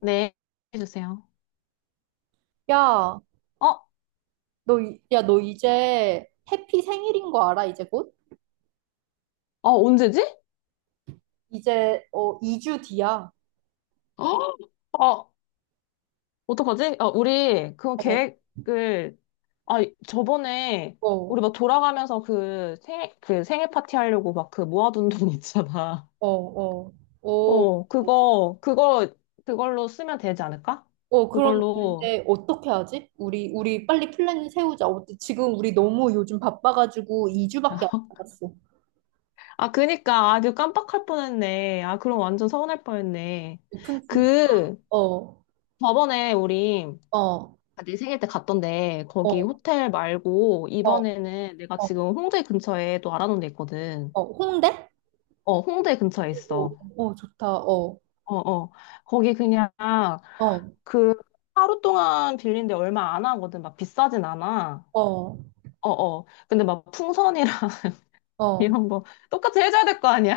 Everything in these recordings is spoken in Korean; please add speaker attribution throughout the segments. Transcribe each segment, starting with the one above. Speaker 1: 네, 해주세요.
Speaker 2: 야,
Speaker 1: 어?
Speaker 2: 너, 너 이제 해피 생일인 거 알아, 이제 곧?
Speaker 1: 언제지?
Speaker 2: 이제, 2주 뒤야.
Speaker 1: 어, 어, 어떡하지? 우리 그
Speaker 2: 어,
Speaker 1: 계획을, 아, 저번에 우리
Speaker 2: 어,
Speaker 1: 막 돌아가면서 그 생일, 그 생일 파티 하려고 막 그 모아둔 돈 있잖아.
Speaker 2: 어, 어, 어,
Speaker 1: 그거, 그걸로 쓰면 되지 않을까?
Speaker 2: 어, 그럼
Speaker 1: 그걸로.
Speaker 2: 이제 어떻게 하지? 우리 빨리 플랜 세우자. 어, 지금 우리 너무 요즘 바빠가지고 2주밖에 안 남았어.
Speaker 1: 그니까. 아, 그 깜빡할 뻔했네. 아, 그럼 완전 서운할 뻔했네.
Speaker 2: 오픈, 주-
Speaker 1: 그,
Speaker 2: 어, 어,
Speaker 1: 저번에 우리
Speaker 2: 어,
Speaker 1: 아, 내 생일 때 갔던데 거기 호텔 말고
Speaker 2: 어,
Speaker 1: 이번에는 내가
Speaker 2: 어,
Speaker 1: 지금 홍대 근처에 또 알아놓은 데 있거든.
Speaker 2: 어, 홍대?
Speaker 1: 홍대 근처에
Speaker 2: 어,
Speaker 1: 있어.
Speaker 2: 어, 좋다. 어,
Speaker 1: 어, 어. 거기 그냥
Speaker 2: 어,
Speaker 1: 그 하루 동안 빌린데 얼마 안 하거든. 막 비싸진 않아.
Speaker 2: 어,
Speaker 1: 어, 어. 근데 막 풍선이랑
Speaker 2: 어,
Speaker 1: 이런 거 똑같이 해줘야 될 거 아니야.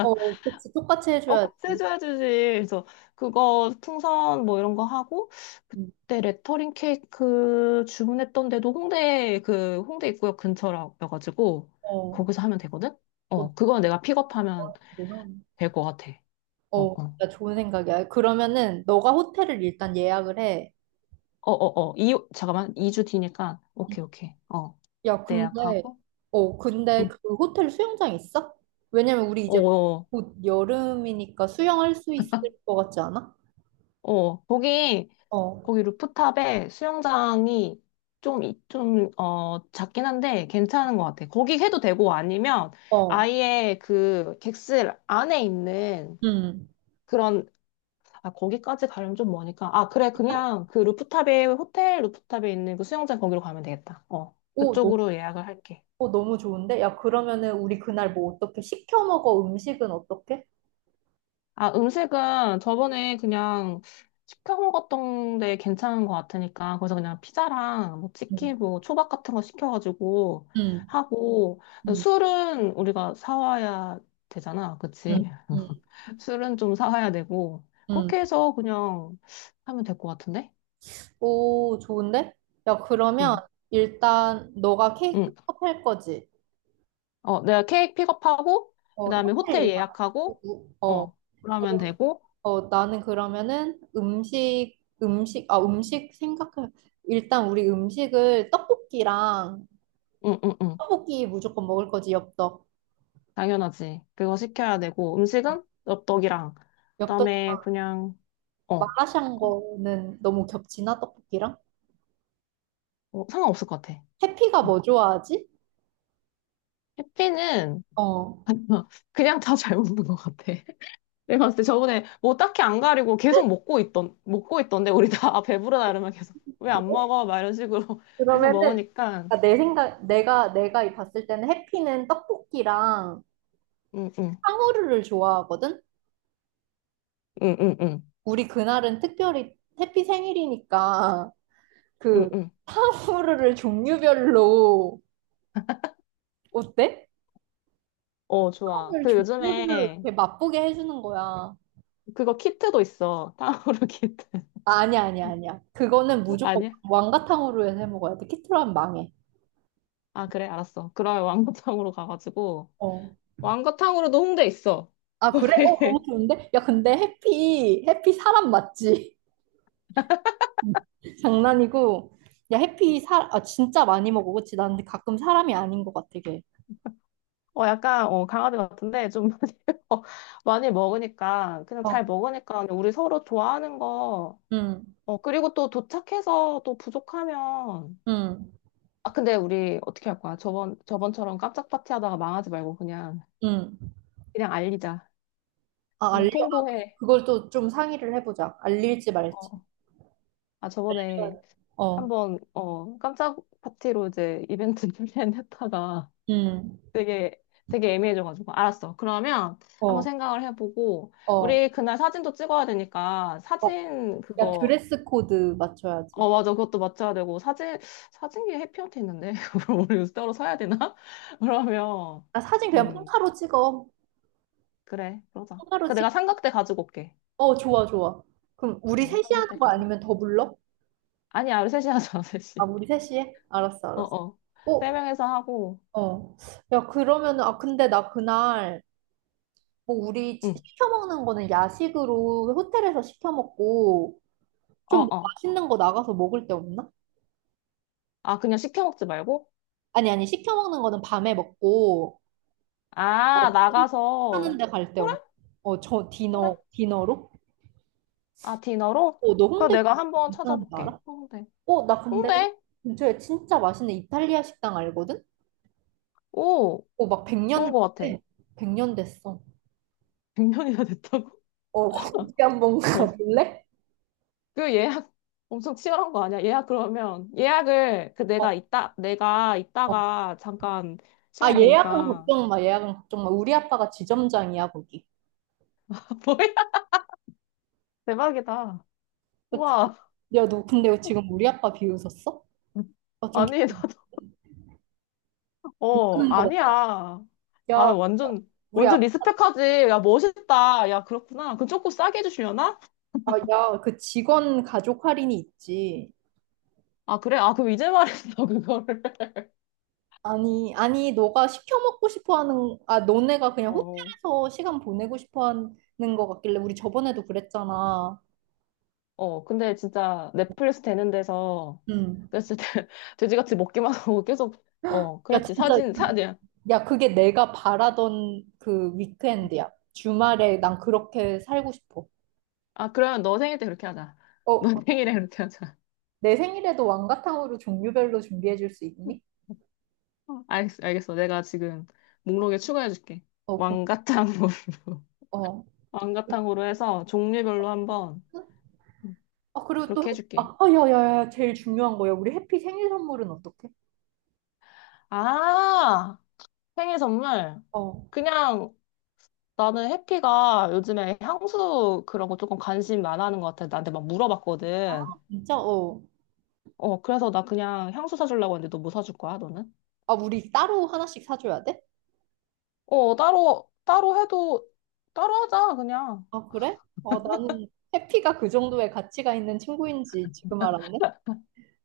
Speaker 2: 어, 그치. 똑같이 해줘야지.
Speaker 1: 같이 해줘야 지 그래서 그거 풍선 뭐 이런 거 하고
Speaker 2: 응,
Speaker 1: 그때 레터링 케이크 주문했던 데도 홍대 그 홍대 입구역 근처라가지고
Speaker 2: 어,
Speaker 1: 거기서 하면 되거든?
Speaker 2: 어,
Speaker 1: 그건 내가 픽업하면
Speaker 2: 뭐야.
Speaker 1: 될 것 같아. 어,
Speaker 2: 어,
Speaker 1: 어.
Speaker 2: 진짜 좋은 생각이야. 그러면은 너가 호텔을 일단 예약을 해.
Speaker 1: 이, 잠깐만. 2주 뒤니까. 오케이, 오케이. 어.
Speaker 2: 야,
Speaker 1: 그때
Speaker 2: 근데
Speaker 1: 예약하고.
Speaker 2: 어, 근데
Speaker 1: 응.
Speaker 2: 그 호텔 수영장 있어? 왜냐면 우리
Speaker 1: 어,
Speaker 2: 이제
Speaker 1: 어,
Speaker 2: 곧 여름이니까 수영할 수 있을 것 같지 않아?
Speaker 1: 거기
Speaker 2: 어,
Speaker 1: 거기 루프탑에 수영장이 좀, 작긴 한데 괜찮은 것 같아. 거기 해도 되고 아니면
Speaker 2: 어,
Speaker 1: 아예 그 객실 안에 있는
Speaker 2: 음.
Speaker 1: 그런, 아, 거기까지 가려면 좀 머니까. 아, 그래. 그냥 그 루프탑에, 호텔 루프탑에 있는 그 수영장 거기로 가면 되겠다. 어.
Speaker 2: 오, 너무,
Speaker 1: 그쪽으로 예약을 할게.
Speaker 2: 너무 좋은데? 야, 그러면은 우리 그날 뭐 어떻게 시켜 먹어? 음식은 어떻게?
Speaker 1: 음식은 저번에 그냥 시켜 먹었던 데 괜찮은 것 같으니까, 거기서 그냥 피자랑 뭐
Speaker 2: 음,
Speaker 1: 치킨, 뭐 초밥 같은 거 시켜가지고
Speaker 2: 음,
Speaker 1: 하고,
Speaker 2: 음,
Speaker 1: 술은 우리가 사와야 되잖아. 그치?
Speaker 2: 음, 음.
Speaker 1: 술은 좀 사와야 되고,
Speaker 2: 음.
Speaker 1: 그렇게 해서 그냥 하면 될 것 같은데?
Speaker 2: 오, 좋은데? 야, 그러면
Speaker 1: 응,
Speaker 2: 일단 너가 케이크
Speaker 1: 응.
Speaker 2: 컵할 거지?
Speaker 1: 어, 내가 케이크 픽업하고,
Speaker 2: 어,
Speaker 1: 그 다음에 호텔
Speaker 2: 호텔
Speaker 1: 예약하고,
Speaker 2: 어,
Speaker 1: 어, 그러면
Speaker 2: 그럼,
Speaker 1: 되고,
Speaker 2: 나는 그러면은 음식, 음식, 아, 음식 생각해. 일단 우리 음식을 떡볶이랑
Speaker 1: 응, 응, 응.
Speaker 2: 떡볶이 무조건 먹을 거지, 엽떡.
Speaker 1: 당연하지. 그거 시켜야 되고, 음식은 엽떡이랑,
Speaker 2: 엽떡이랑
Speaker 1: 그다음에 그냥, 어, 그건
Speaker 2: 마라샹궈는 너무 겹치나, 떡볶이랑?
Speaker 1: 상관없을 것 같아.
Speaker 2: 해피가
Speaker 1: 어.
Speaker 2: 뭐 좋아하지?
Speaker 1: 피는
Speaker 2: 어.
Speaker 1: 그냥 다 잘 먹는 것 같아. 내가 봤을 때 저번에 뭐 딱히 안 가리고 먹고 있던데, 우리 다 아, 배부르다 이러면 계속, 왜
Speaker 2: 그래?
Speaker 1: 안 먹어? 막 이런 식으로 계속
Speaker 2: 그러면은
Speaker 1: 먹으니까,
Speaker 2: 아, 내 생각, 내가 이 봤을 때는 해피는 떡볶이랑
Speaker 1: 응, 응,
Speaker 2: 탕후루를 좋아하거든?
Speaker 1: 응, 응, 응,
Speaker 2: 우리 그날은 특별히 해피 생일이니까
Speaker 1: 응,
Speaker 2: 그
Speaker 1: 응.
Speaker 2: 탕후루를 종류별로 어때?
Speaker 1: 어, 좋아.
Speaker 2: 탕후루를
Speaker 1: 그
Speaker 2: 종류별로
Speaker 1: 요즘에
Speaker 2: 이렇게 맛보게 해주는 거야. 아,
Speaker 1: 그거 키트도 있어. 타오르 키트.
Speaker 2: 아니야, 아니야, 아니야. 그거는 무조건
Speaker 1: 아니야?
Speaker 2: 왕가탕후루에서 해 먹어야 돼. 키트로 하면 망해.
Speaker 1: 아, 그래, 알았어. 그러면 왕거탕으로 가가지고.
Speaker 2: 어.
Speaker 1: 왕거탕으로도 홍대 있어.
Speaker 2: 아, 그래? 어, 너무 좋은데? 야, 근데 해피, 해피 사람 맞지? 장난이고. 야, 해피 사, 아, 진짜 많이 먹어. 그치? 난 근데 가끔 사람이 아닌 것 같아, 걔.
Speaker 1: 약간, 강아지 같은데, 좀 많이, 어, 많이 먹으니까, 그냥
Speaker 2: 어,
Speaker 1: 잘 먹으니까, 그냥 우리 서로 좋아하는 거,
Speaker 2: 응,
Speaker 1: 어, 그리고 또 도착해서 또 부족하면,
Speaker 2: 응,
Speaker 1: 아, 근데 우리 어떻게 할 거야? 저번처럼 깜짝 파티 하다가 망하지 말고 그냥,
Speaker 2: 응.
Speaker 1: 그냥 알리자.
Speaker 2: 아,
Speaker 1: 그냥
Speaker 2: 알려.
Speaker 1: 통보해.
Speaker 2: 그걸 또 좀 상의를 해보자. 알릴지 말지.
Speaker 1: 어, 아, 저번에
Speaker 2: 응. 어.
Speaker 1: 한번, 깜짝 파티로 이제 이벤트 준비했다가,
Speaker 2: 음,
Speaker 1: 되게 되게 애매해져가지고 알았어. 그러면 한번
Speaker 2: 어,
Speaker 1: 생각을 해보고
Speaker 2: 어,
Speaker 1: 우리 그날 사진도 찍어야 되니까
Speaker 2: 와,
Speaker 1: 사진
Speaker 2: 야,
Speaker 1: 그거
Speaker 2: 드레스 코드 맞춰야지.
Speaker 1: 어 맞아 그것도 맞춰야 되고 사진 사진기 해피언트 있는데 그걸 우리 따로 사야 되나? 그러면
Speaker 2: 아, 사진 그냥
Speaker 1: 음
Speaker 2: 폰타로 찍어.
Speaker 1: 그래 그러자.
Speaker 2: 폰타로
Speaker 1: 그 내가
Speaker 2: 찍.
Speaker 1: 삼각대 가지고 올게.
Speaker 2: 어, 좋아, 좋아. 그럼 우리
Speaker 1: 어
Speaker 2: 셋이 하는
Speaker 1: 삼각대
Speaker 2: 거
Speaker 1: 가져.
Speaker 2: 아니면 더 불러?
Speaker 1: 아니야 우리 셋이 하자
Speaker 2: 아,
Speaker 1: 셋이.
Speaker 2: 우리 셋이 해? 알았어, 알았어.
Speaker 1: 어어 세
Speaker 2: 어,
Speaker 1: 명에서 하고
Speaker 2: 어. 야, 그러면은, 아, 근데 나 그날, 뭐, 우리
Speaker 1: 응
Speaker 2: 시켜 먹는 거는 야식으로 호텔에서 시켜 먹고, 좀
Speaker 1: 어어
Speaker 2: 맛있는 거 나가서 먹을 데 없나?
Speaker 1: 아 그냥 시켜 먹지 말고
Speaker 2: 아니, 아니, 시켜 먹는 거는 밤에 먹고, 나
Speaker 1: 아
Speaker 2: 하는
Speaker 1: 나가서
Speaker 2: 데 갈 데
Speaker 1: 그래
Speaker 2: 없나? 어, 저
Speaker 1: 그래
Speaker 2: 디너, 디너로?
Speaker 1: 아, 디너로?
Speaker 2: 어, 너
Speaker 1: 그래,
Speaker 2: 홍대
Speaker 1: 내가 한번
Speaker 2: 괜찮은 거
Speaker 1: 찾아볼게.
Speaker 2: 알아?
Speaker 1: 홍대.
Speaker 2: 어, 나 근데
Speaker 1: 홍대?
Speaker 2: 근처에 진짜 맛있는 이탈리아 식당 알거든?
Speaker 1: 오,
Speaker 2: 어, 막
Speaker 1: 좋은
Speaker 2: 100년
Speaker 1: 것 같아.
Speaker 2: 됐대. 100년 됐어.
Speaker 1: 100년이나 됐다고?
Speaker 2: 어, 거기 한번
Speaker 1: 어.
Speaker 2: 가볼래?
Speaker 1: 그 예약 엄청 치열한 거 아니야? 예약 그러면 예약을 그
Speaker 2: 어,
Speaker 1: 내가 이따 내가
Speaker 2: 어.
Speaker 1: 이따가 잠깐
Speaker 2: 아,
Speaker 1: 시간 이
Speaker 2: 예약은
Speaker 1: 되니까
Speaker 2: 걱정 마, 예약은 걱정 마. 우리 아빠가 지점장이야, 거기.
Speaker 1: 뭐야? 대박이다.
Speaker 2: 그치?
Speaker 1: 우와.
Speaker 2: 야, 너 근데 지금 우리 아빠 비웃었어? 아, 좀
Speaker 1: 아니
Speaker 2: 기분
Speaker 1: 나도 어
Speaker 2: 나쁘는 거
Speaker 1: 아니야.
Speaker 2: 맞다.
Speaker 1: 아
Speaker 2: 야,
Speaker 1: 완전
Speaker 2: 우리
Speaker 1: 완전
Speaker 2: 아빠,
Speaker 1: 리스펙하지. 야 멋있다. 야 그렇구나. 그 조금 싸게 해주시려나?
Speaker 2: 야, 그 직원 가족 할인이 있지.
Speaker 1: 아 그래? 아 그럼 이제 말했어 그거를.
Speaker 2: 아니, 아니, 너가 시켜 먹고 싶어 하는, 아, 너네가 그냥
Speaker 1: 어.
Speaker 2: 호텔에서 시간 보내고 싶어 하는 것 같길래, 우리 저번에도 그랬잖아.
Speaker 1: 어, 근데 진짜 넷플릭스 되는 데서
Speaker 2: 응.
Speaker 1: 그랬을 때 돼지같이 먹기만 하고 계속, 어,
Speaker 2: 야,
Speaker 1: 그랬지.
Speaker 2: 진짜,
Speaker 1: 사진, 사진.
Speaker 2: 야, 그게 내가 바라던 그 위크엔드야. 주말에 난 그렇게 살고 싶어.
Speaker 1: 아, 그러면 너 생일 때 그렇게 하자. 너
Speaker 2: 어,
Speaker 1: 생일에 그렇게 하자.
Speaker 2: 내 생일에도 왕가탕으로 종류별로 준비해 줄 수 있니?
Speaker 1: 어. 알겠어, 알겠어. 내가 지금 목록에 추가해줄게.
Speaker 2: 어, 고,
Speaker 1: 왕가탕으로.
Speaker 2: 어.
Speaker 1: 왕가탕으로 해서 종류별로 한번
Speaker 2: 아, 그리고 또, 해,
Speaker 1: 그렇게 해줄게.
Speaker 2: 아, 아, 야, 야, 야, 제일 중요한 거야. 우리 해피 생일 선물은 어떻게?
Speaker 1: 아, 생일 선물.
Speaker 2: 어,
Speaker 1: 그냥 나는 해피가 요즘에 향수 그런 거 조금 관심 많아 하는 것 같아. 나한테 막 물어봤거든.
Speaker 2: 진짜, 어.
Speaker 1: 어, 그래서 나 그냥 향수 사주려고 했는데 너 뭐 사줄 거야, 너는?
Speaker 2: 아, 우리 따로 하나씩 사줘야 돼?
Speaker 1: 따로 해도, 따로 하자, 그냥.
Speaker 2: 아, 그래? 어, 나는 해피가 그 정도의 가치가 있는 친구인지 지금 알았네.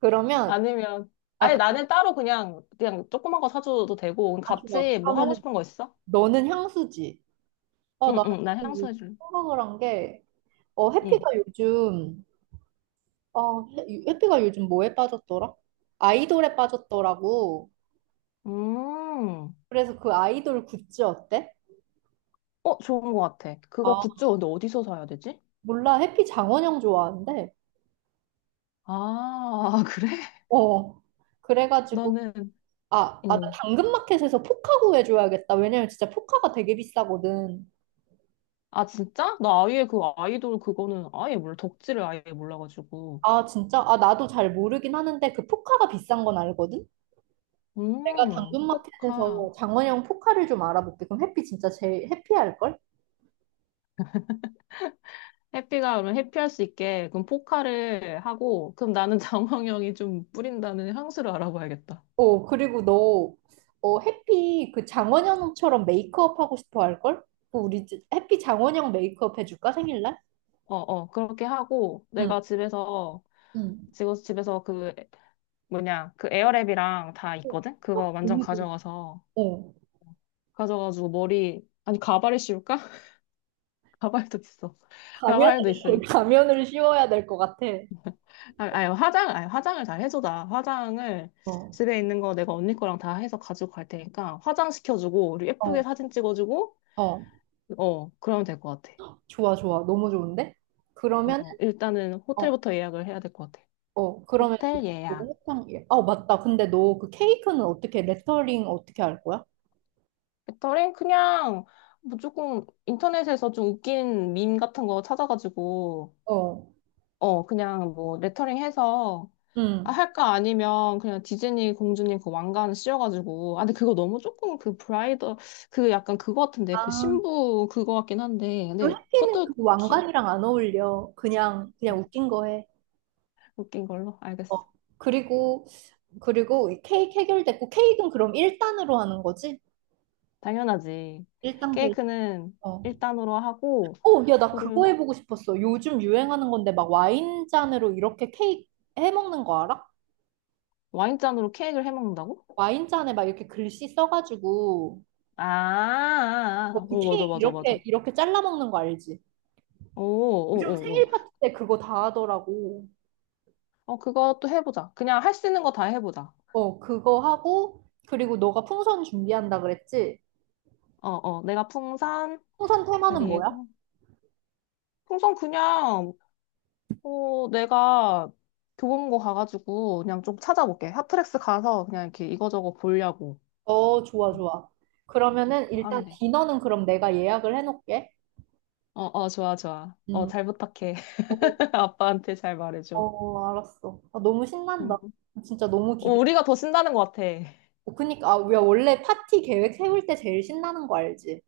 Speaker 2: 그러면,
Speaker 1: 아니면,
Speaker 2: 아,
Speaker 1: 아니,
Speaker 2: 그,
Speaker 1: 나는 따로 그냥, 그냥 조그만 거 사줘도 되고, 우리
Speaker 2: 아, 좋아.
Speaker 1: 같이 뭐 하고
Speaker 2: 그러면은
Speaker 1: 싶은 거 있어?
Speaker 2: 너는 향수지. 어,
Speaker 1: 응,
Speaker 2: 나는
Speaker 1: 응, 난 향수
Speaker 2: 이
Speaker 1: 해줄래.
Speaker 2: 생각을 한 게, 어, 해피가
Speaker 1: 응.
Speaker 2: 요즘, 해피가 요즘 뭐에 빠졌더라? 아이돌에 빠졌더라고.
Speaker 1: 음,
Speaker 2: 그래서 그 아이돌 굿즈 어때?
Speaker 1: 어, 좋은 거 같아. 그거
Speaker 2: 아,
Speaker 1: 굿즈 근데 어디서 사야 되지?
Speaker 2: 몰라. 해피 장원영 좋아하는데.
Speaker 1: 아, 그래?
Speaker 2: 어. 그래가지고,
Speaker 1: 나는,
Speaker 2: 아, 아, 나
Speaker 1: 응.
Speaker 2: 당근마켓에서 포카 구해줘야겠다. 왜냐면 진짜 포카가 되게 비싸거든.
Speaker 1: 아, 진짜? 나 아예 그 아이돌 그거는 아예 몰라. 덕질을 아예 몰라가지고.
Speaker 2: 아, 진짜? 아, 나도 잘 모르긴 하는데 그 포카가 비싼 건 알거든? 내가
Speaker 1: 포카.
Speaker 2: 당근마켓에서 장원영 포카를 좀 알아볼게. 그럼 해피 진짜 제일 해피할걸?
Speaker 1: 해피가 그럼 해피할 수 있게 그럼 포카를 하고 그럼 나는 장황형이 좀 뿌린다는 향수를 알아봐야겠다.
Speaker 2: 어, 그리고 너, 어, 해피 그 장원영처럼 메이크업 하고 싶어 할걸? 해피 장원영 메이크업 해줄까? 생일날?
Speaker 1: 어, 어, 그렇게 하고
Speaker 2: 응,
Speaker 1: 내가 집에서
Speaker 2: 응.
Speaker 1: 지금 집에서 그 뭐냐 그 에어랩이랑 다
Speaker 2: 어,
Speaker 1: 있거든?
Speaker 2: 어,
Speaker 1: 그거 완전
Speaker 2: 너무 좋
Speaker 1: 가져가서
Speaker 2: 어.
Speaker 1: 가져가지고 머리 아니 가발에 씌울까? 가발도 있어.
Speaker 2: 가면을,
Speaker 1: 가발도 있으니까.
Speaker 2: 가면을 씌워야 될 것 같아.
Speaker 1: 아, 아니 화장 아니 화장을 잘 해줘다. 화장을
Speaker 2: 어,
Speaker 1: 집에 있는 거 내가 언니 거랑 다 해서 가지고 갈 테니까 화장 시켜주고 우리 예쁘게
Speaker 2: 어,
Speaker 1: 사진 찍어주고
Speaker 2: 어.
Speaker 1: 어 그러면 될 것 같아.
Speaker 2: 좋아, 좋아. 너무 좋은데? 그러면,
Speaker 1: 어, 일단은 호텔부터 예약을 해야 될 것 같아.
Speaker 2: 어, 그러면
Speaker 1: 호텔
Speaker 2: 요거
Speaker 1: 예약.
Speaker 2: 호탕, 예. 어, 맞다. 근데 너 그 케이크는 어떻게, 레터링 어떻게 할 거야?
Speaker 1: 배터리? 그냥 뭐 조금 인터넷에서 좀 웃긴 밈 같은 거 찾아가지고,
Speaker 2: 어,
Speaker 1: 그냥 뭐 레터링 해서, 아,
Speaker 2: 응.
Speaker 1: 할까? 아니면 그냥 디즈니 공주님 그 왕관 씌워가지고, 아, 근데 그거 너무 조금 그 브라이더, 그 약간 그거 같은데, 그
Speaker 2: 아,
Speaker 1: 신부 그거 같긴 한데,
Speaker 2: 그리고
Speaker 1: 근데
Speaker 2: 해피는
Speaker 1: 그것도
Speaker 2: 그
Speaker 1: 기,
Speaker 2: 왕관이랑 안 어울려. 그냥, 그냥 웃긴 거 해.
Speaker 1: 웃긴 걸로? 알겠어.
Speaker 2: 어, 그리고, 그리고 이 케이크 해결됐고, 케이크는 그럼 1단으로 하는 거지?
Speaker 1: 당연하지.
Speaker 2: 1단 케이크.
Speaker 1: 케이크는
Speaker 2: 어.
Speaker 1: 일단으로 하고,
Speaker 2: 어, 야, 나 그거
Speaker 1: 그리고
Speaker 2: 해보고 싶었어. 요즘 유행하는 건데, 막 와인잔으로 이렇게 케이크 해먹는 거 알아?
Speaker 1: 와인잔으로 케이크를 해 먹는다고?
Speaker 2: 와인잔에 막 이렇게 글씨 써가지고,
Speaker 1: 아, 아,
Speaker 2: 어,
Speaker 1: 아.
Speaker 2: 그
Speaker 1: 오, 맞아,
Speaker 2: 케이크
Speaker 1: 맞아, 맞아.
Speaker 2: 이렇게, 이렇게 잘라 먹는 거 알지?
Speaker 1: 오, 오,
Speaker 2: 요즘
Speaker 1: 오, 오.
Speaker 2: 생일 파티 때 그거 다 하더라고.
Speaker 1: 어, 그것도 해보자. 그냥 할 수 있는 거 다 해보자.
Speaker 2: 어, 그거 하고, 그리고 너가 풍선 준비한다 그랬지?
Speaker 1: 내가 풍선,
Speaker 2: 풍선 테마는 뭐야?
Speaker 1: 그리고, 풍선 그냥, 내가 교보문고 가가지고 그냥 좀 찾아볼게. 핫플렉스 가서 그냥 이렇게 이거저거 보려고.
Speaker 2: 어, 좋아,
Speaker 1: 응,
Speaker 2: 좋아.
Speaker 1: 응.
Speaker 2: 그러면은
Speaker 1: 그거 하면
Speaker 2: 일단
Speaker 1: 돼.
Speaker 2: 디너는 그럼 내가 예약을 해놓을게.
Speaker 1: 어, 어, 좋아, 좋아. 어,
Speaker 2: 음,
Speaker 1: 잘 부탁해.
Speaker 2: 어,
Speaker 1: 아빠한테 잘 말해줘.
Speaker 2: 어, 알았어. 아, 너무 신난다.
Speaker 1: 응.
Speaker 2: 진짜 너무
Speaker 1: 어,
Speaker 2: 기대.
Speaker 1: 우리가 더 신나는 것 같아.
Speaker 2: 어, 그니까, 아, 야, 원래 파티 계획 세울 때 제일 신나는 거 알지?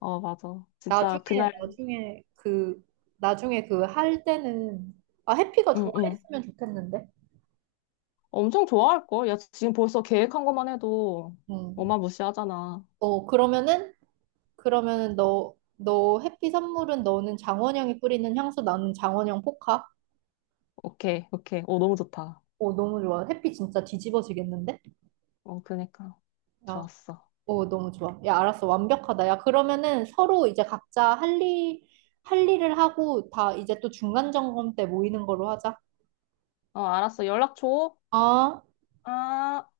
Speaker 1: 어, 맞아.
Speaker 2: 나중에,
Speaker 1: 진짜 그날,
Speaker 2: 나중에 그, 나중에 그 할 때는, 아, 해피가
Speaker 1: 응, 응.
Speaker 2: 좋아했으면 좋겠는데?
Speaker 1: 엄청 좋아할걸? 야, 지금 벌써 계획한 것만 해도
Speaker 2: 음.
Speaker 1: 어마무시하잖아.
Speaker 2: 어, 그러면은 너, 너 해피 선물은 너는 장원영이 뿌리는 향수, 나는 장원영 포카?
Speaker 1: 오케이, 오케이. 오 너무 좋다.
Speaker 2: 오, 너무 좋아. 해피 진짜 뒤집어지겠는데?
Speaker 1: 어, 그니까.
Speaker 2: 야,
Speaker 1: 좋았어.
Speaker 2: 오, 너무 좋아. 야, 알았어. 완벽하다. 야, 그러면은 서로 이제 각자 할 일, 할 일을 하고 다 이제 또 중간 점검 때 모이는 걸로 하자.
Speaker 1: 어, 알았어. 연락 줘.
Speaker 2: 어?
Speaker 1: 아.